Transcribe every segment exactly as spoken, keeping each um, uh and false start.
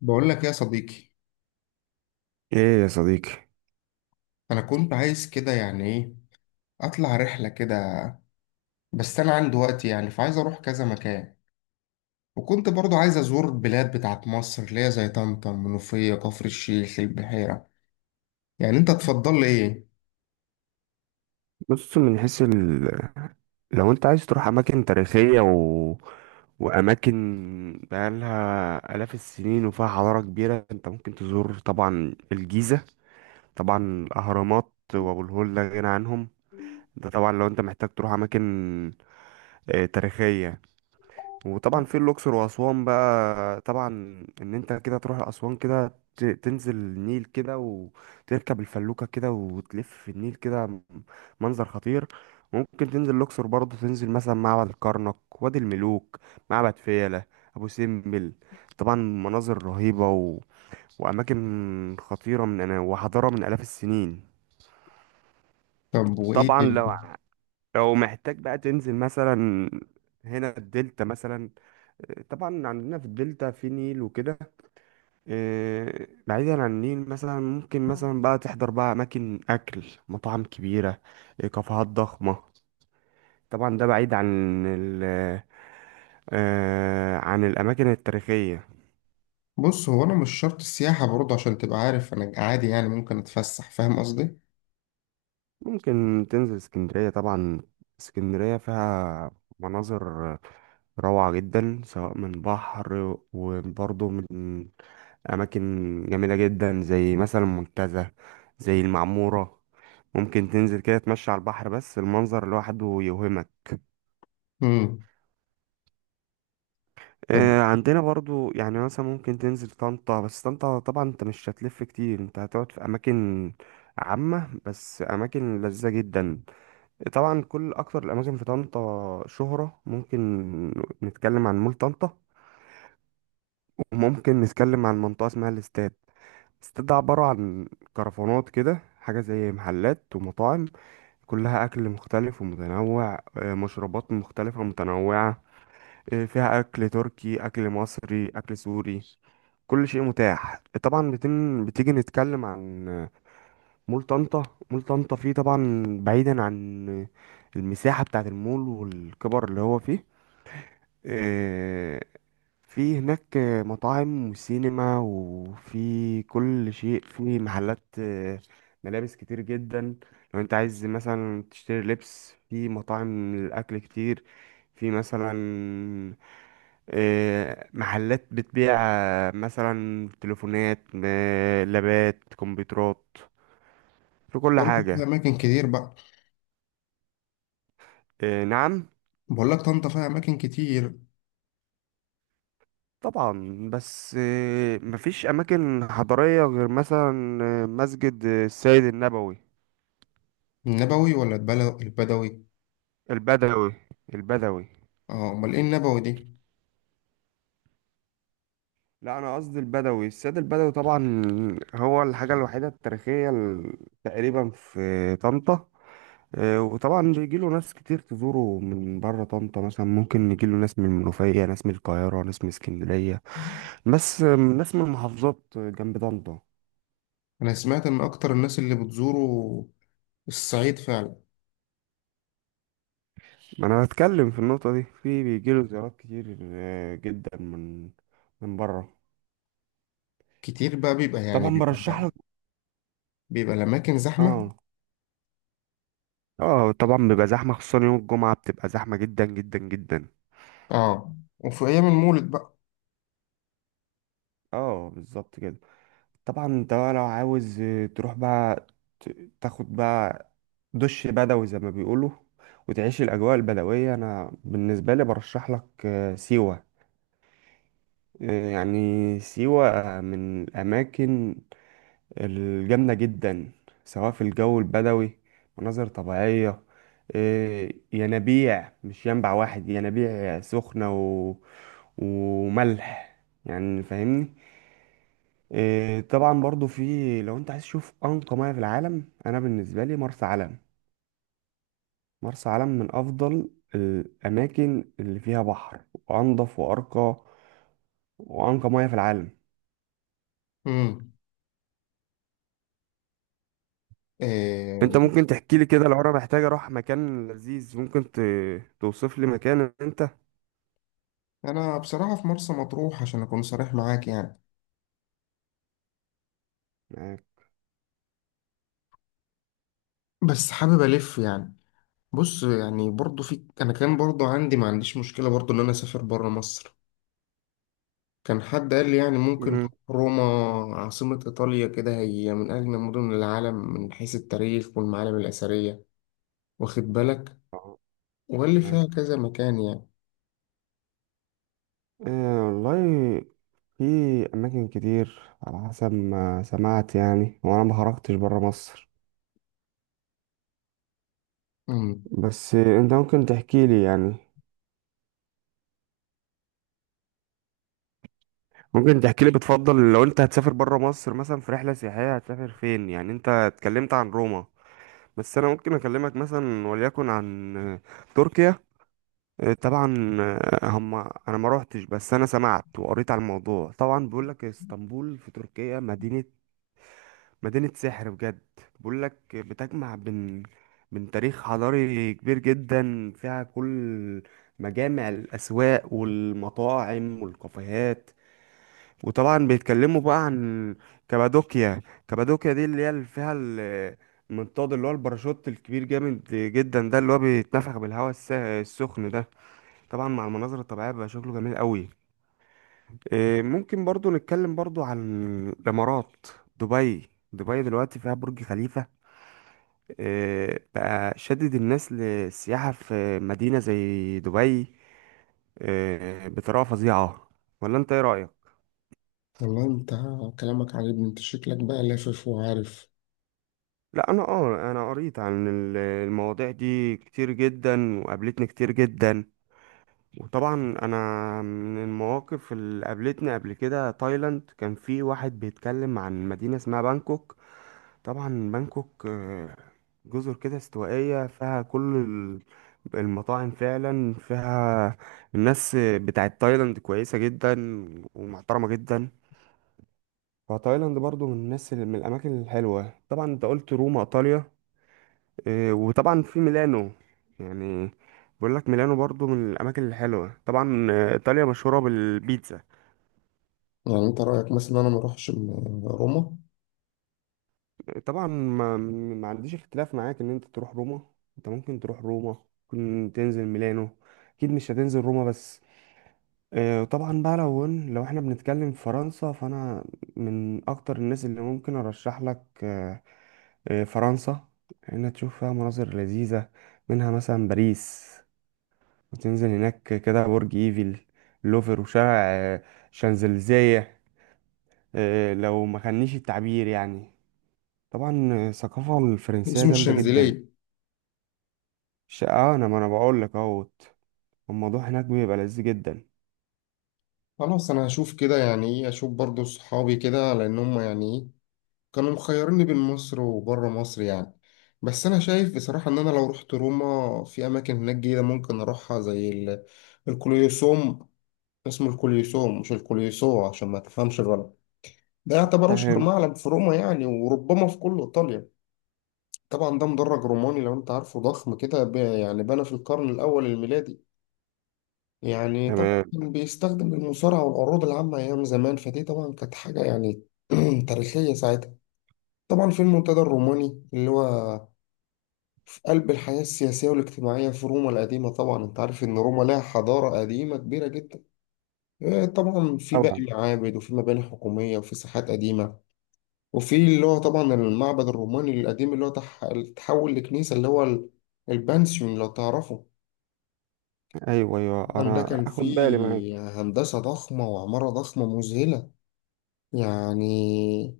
بقول لك يا صديقي، ايه يا صديقي. انا كنت عايز كده يعني ايه اطلع رحله كده. بس انا عندي وقت يعني فعايز اروح كذا مكان. وكنت برضو عايز ازور البلاد بتاعت مصر اللي هي زي طنطا، المنوفيه، كفر الشيخ، البحيره. يعني انت تفضل لي ايه؟ بص، من حيث ال... لو انت عايز تروح اماكن تاريخية و... واماكن بقالها الاف السنين وفيها حضارة كبيرة، انت ممكن تزور طبعا الجيزة. طبعا الاهرامات وابو الهول لا غنى عنهم. ده طبعا لو انت محتاج تروح اماكن آه، تاريخية. وطبعا في الاقصر واسوان بقى. طبعا ان انت كده تروح اسوان كده، ت- تنزل النيل كده وتركب الفلوكه كده وتلف في النيل كده. م- منظر خطير. ممكن تنزل الاقصر برضه، تنزل مثلا معبد الكرنك، وادي الملوك، معبد فيلة، ابو سمبل. طبعا مناظر رهيبه و... واماكن خطيره من أنا وحضاره من الاف السنين. طب وايه طبعا تاني؟ لو لو محتاج بقى تنزل مثلا هنا الدلتا مثلا. طبعا عندنا في الدلتا في نيل وكده. آه، بعيدا عن النيل مثلا ممكن مثلا بقى تحضر بقى أماكن أكل، مطاعم كبيرة، آه، كافيهات ضخمة. طبعا ده بعيد عن ال آه، عن الأماكن التاريخية. بص، هو انا مش شرط السياحه برضو عشان تبقى عارف، انا عادي يعني ممكن اتفسح، فاهم قصدي. ممكن تنزل اسكندرية طبعا. اسكندرية فيها مناظر روعة جدا، سواء من بحر وبرضه من أماكن جميلة جدا، زي مثلا المنتزه، زي المعمورة. ممكن تنزل كده تمشي على البحر، بس المنظر لوحده يوهمك. امم. طب آه، عندنا برضو يعني مثلا ممكن تنزل طنطا، بس طنطا طبعا انت مش هتلف كتير، انت هتقعد في أماكن عامة بس أماكن لذيذة جدا. طبعا كل أكتر الأماكن في طنطا شهرة، ممكن نتكلم عن مول طنطا، وممكن نتكلم عن منطقة اسمها الاستاد. الاستاد ده عبارة عن كرفانات كده، حاجة زي محلات ومطاعم، كلها أكل مختلف ومتنوع، آه، مشروبات مختلفة ومتنوعة. آه، فيها أكل تركي، أكل مصري، أكل سوري، كل شيء متاح. طبعا بتن... بتيجي نتكلم عن آه، مول طنطا. مول طنطا فيه طبعا، بعيدا عن آه، المساحة بتاعة المول والكبر اللي هو فيه، آه، في هناك مطاعم وسينما وفي كل شيء، في محلات آه، ملابس كتير جدا، لو انت عايز مثلا تشتري لبس، في مطاعم للأكل كتير، في مثلا آه، محلات بتبيع آه، مثلا تليفونات، آه، لابات، كمبيوترات، في كل طنطا فيها حاجة. اماكن كتير بقى. آه، نعم. بقول لك طنطا فيها اماكن كتير. طبعا، بس آه، مفيش أماكن حضارية غير مثلا آه، مسجد السيد النبوي. النبوي ولا البلو- البدوي؟ البدوي، البدوي. اه امال ايه النبوي دي. لا، أنا قصدي البدوي، السيد البدوي طبعا. هو الحاجة الوحيدة التاريخية ال- تقريبا في طنطا. آه، وطبعا بيجيله ناس كتير تزوره من بره طنطا، مثلا ممكن يجيله ناس من المنوفية، ناس من القاهرة، ناس من اسكندرية. بس آه، ناس من محافظات جنب طنطا. انا سمعت ان اكتر الناس اللي بتزوروا الصعيد فعلا. ما انا بتكلم في النقطة دي، في بيجيله زيارات كتير آه، جدا من من بره. كتير بقى بيبقى يعني طبعا بيبقى برشح لك. بيبقى الاماكن زحمه. اه. اه طبعا بيبقى زحمة، خصوصا يوم الجمعة بتبقى زحمة جدا جدا جدا. اه وفي ايام المولد بقى. اه بالظبط كده. طبعا انت بقى لو عاوز آه، تروح بقى، ت- تاخد بقى دش بدوي زي ما بيقولوا وتعيش الأجواء البدوية. أنا بالنسبة لي برشح لك آه، سيوة. آه، يعني سيوة آه، من الأماكن الجامدة جدا، سواء في الجو البدوي، مناظر طبيعية، إيه، ينابيع، مش ينبع واحد، ينابيع سخنة و... وملح، يعني فاهمني. إيه، طبعا برضو، في لو انت عايز تشوف أنقى مياه في العالم، أنا بالنسبة لي مرسى علم. مرسى علم من أفضل الأماكن اللي فيها بحر، وأنضف وأرقى وأنقى مياه في العالم. امم. انت إيه. ممكن تحكي لي كده، لو انا محتاج اروح مكان لذيذ، ممكن ت... توصف لي مكان انت. انا بصراحه في مرسى مطروح عشان اكون صريح معاك يعني، معاك. بس حابب الف يعني. بص، يعني برضو في، انا كان برضو عندي، ما عنديش مشكله برضو ان انا اسافر بره مصر. كان حد قال لي يعني ممكن مم. تروح روما، عاصمة إيطاليا، كده هي من أجمل مدن العالم من حيث التاريخ والمعالم الأثرية، واخد بالك، أه، واللي معاك. فيها كذا مكان يعني. أه والله، في أماكن كتير على حسب ما سمعت، يعني وأنا ما خرجتش برا مصر. امم. بس أنت ممكن تحكي لي يعني، ممكن تحكي لي بتفضل لو أنت هتسافر برا مصر مثلا في رحلة سياحية، هتسافر فين يعني؟ أنت اتكلمت عن روما، بس أنا ممكن أكلمك مثلا وليكن عن آه، تركيا. آه، طبعا، آه، هم، أنا ما روحتش، بس أنا سمعت وقريت على الموضوع. طبعا بيقول لك اسطنبول في تركيا مدينة مدينة سحر بجد. بقول لك بتجمع بين، من تاريخ حضاري كبير جدا، فيها كل مجامع الأسواق والمطاعم والكافيهات. وطبعا بيتكلموا بقى عن كابادوكيا. كابادوكيا دي اللي هي اللي فيها ال- المنطاد، اللي هو الباراشوت الكبير جامد جدا ده، اللي هو بيتنفخ بالهواء الس- السخن ده. طبعا مع المناظر الطبيعية بيبقى شكله جميل قوي. إيه، ممكن برضو نتكلم برضو عن الإمارات. دبي دبي دلوقتي فيها برج خليفة. آه، بقى شدد الناس للسياحة في مدينة زي دبي، آه، بطريقة فظيعة. ولا انت ايه رأيك؟ والله انت كلامك عاجبني، انت شكلك بقى لافف وعارف. لا، انا اه انا قريت عن ال- المواضيع دي كتير جدا، وقابلتني كتير جدا. وطبعا انا من المواقف اللي قابلتني قبل كده تايلاند، كان في واحد بيتكلم عن مدينة اسمها بانكوك. طبعا بانكوك آه، جزر كده استوائية، فيها كل ال- المطاعم، فعلا فيها الناس بتاعت تايلاند كويسة جدا ومحترمة جدا. فتايلاند برضو من الناس اللي، من الأماكن الحلوة. طبعا انت قلت روما إيطاليا، آه، وطبعا في ميلانو يعني. بقول لك ميلانو برضو من الأماكن الحلوة. طبعا آه، إيطاليا مشهورة بالبيتزا. يعني انت رأيك مثلا انا ما اروحش م- روما؟ طبعا ما, ما عنديش اختلاف معاك ان انت تروح روما. انت ممكن تروح روما، ممكن تنزل ميلانو، اكيد مش هتنزل روما بس. آه، طبعا بقى لو قلنا- لو احنا بنتكلم في فرنسا، فانا من اكتر الناس اللي ممكن ارشح لك آه، آه، فرنسا، انها تشوف فيها مناظر لذيذة. منها مثلا باريس، وتنزل هناك كده برج ايفل، لوفر، وشارع آه، شانزليزيه، آه، لو ما خانيش التعبير يعني. طبعا الثقافة الفرنسية اسمه جامدة جدا. الشنزيليه. ش- اه انا، ما انا بقول لك اهوت، الموضوع هناك بيبقى لذيذ جدا. خلاص انا هشوف كده، يعني ايه، اشوف برضو صحابي كده لان هم يعني ايه كانوا مخيريني بين مصر وبره مصر يعني. بس انا شايف بصراحة ان انا لو رحت روما في اماكن هناك جديدة ممكن اروحها زي ال- الكوليوسوم. اسمه الكوليوسوم مش الكوليوسو عشان ما تفهمش غلط. ده يعتبر أشهر تمام. معلم في روما يعني، وربما في كل إيطاليا. طبعا ده مدرج روماني لو أنت عارفه، ضخم كده، ب- يعني بنى في القرن الأول الميلادي. يعني طبعا تمام كان بيستخدم المصارعة والعروض العامة أيام زمان، فدي طبعا كانت حاجة يعني تاريخية ساعتها. طبعا في المنتدى الروماني اللي هو في قلب الحياة السياسية والاجتماعية في روما القديمة. طبعا أنت عارف إن روما لها حضارة قديمة كبيرة جدا. إيه طبعا في باقي طبعا. معابد وفي مباني حكومية وفي ساحات قديمة. وفي اللي هو طبعا المعبد الروماني القديم اللي هو تح- تحول لكنيسة، اللي هو ال- البانسيون لو تعرفه. ايوه ايوه، طبعا ده انا كان اخد بالي معاك. فيه هندسة ضخمة وعمارة ضخمة مذهلة يعني،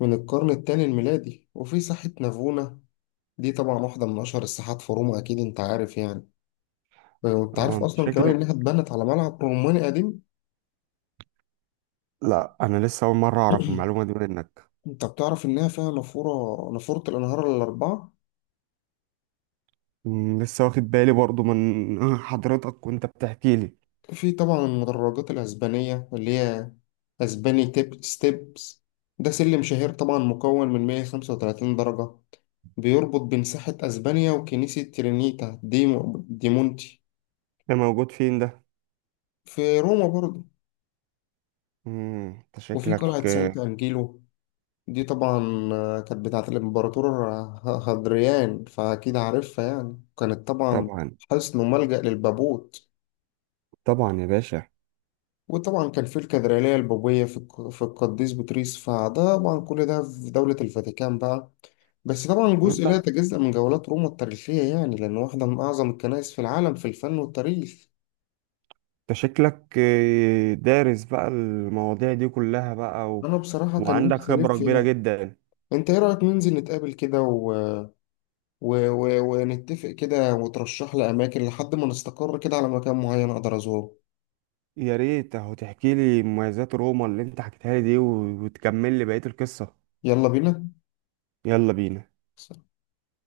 من القرن الثاني الميلادي. وفي ساحة نافونا، دي طبعا واحدة من أشهر الساحات في روما، أكيد أنت عارف يعني. وأنت اه عارف انت أصلا كمان شكلك. إنها اتبنت على ملعب روماني قديم. لا، انا لسه اول مره اعرف المعلومه دي منك. أنت بتعرف إنها فيها نافورة نافورة الأنهار الأربعة. مم، لسه واخد بالي برضو من حضرتك وانت بتحكي لي. في طبعا المدرجات الأسبانية اللي هي أسباني تيب ستيبس، ده سلم شهير طبعا مكون من مية وخمسة وتلاتين درجة، بيربط بين ساحة أسبانيا وكنيسة ترينيتا دي دي مونتي. ده موجود فين ده؟ في روما برضه. مم، انت وفي قلعة شكلك سانت آه، أنجيلو، دي طبعا آه، كانت بتاعة الإمبراطور آه، هادريان، فأكيد عارفها يعني. كانت طبعا طبعا. حصن وملجأ للبابوت. طبعا يا باشا. وطبعا كان في الكاتدرائية البوبية في الق- في القديس بطريس، فده طبعا كل ده في دولة الفاتيكان بقى. بس طبعا طب جزء لا انت، يتجزأ من جولات روما التاريخية يعني، لأن واحدة من أعظم الكنائس في العالم في الفن والتاريخ. انت شكلك آه، دارس بقى المواضيع دي كلها بقى و... أنا بصراحة كان وعندك نفسي ألف خبره كبيره فيها. جدا. أنت إيه رأيك ننزل نتقابل كده و... و... و... ونتفق كده وترشح لي أماكن لحد ما نستقر كده على مكان معين أقدر أزوره. يا ريت اهو، تحكي لي مميزات روما اللي انت حكيتها لي دي و- وتكمل لي بقية القصة. يلا بينا. يلا بينا.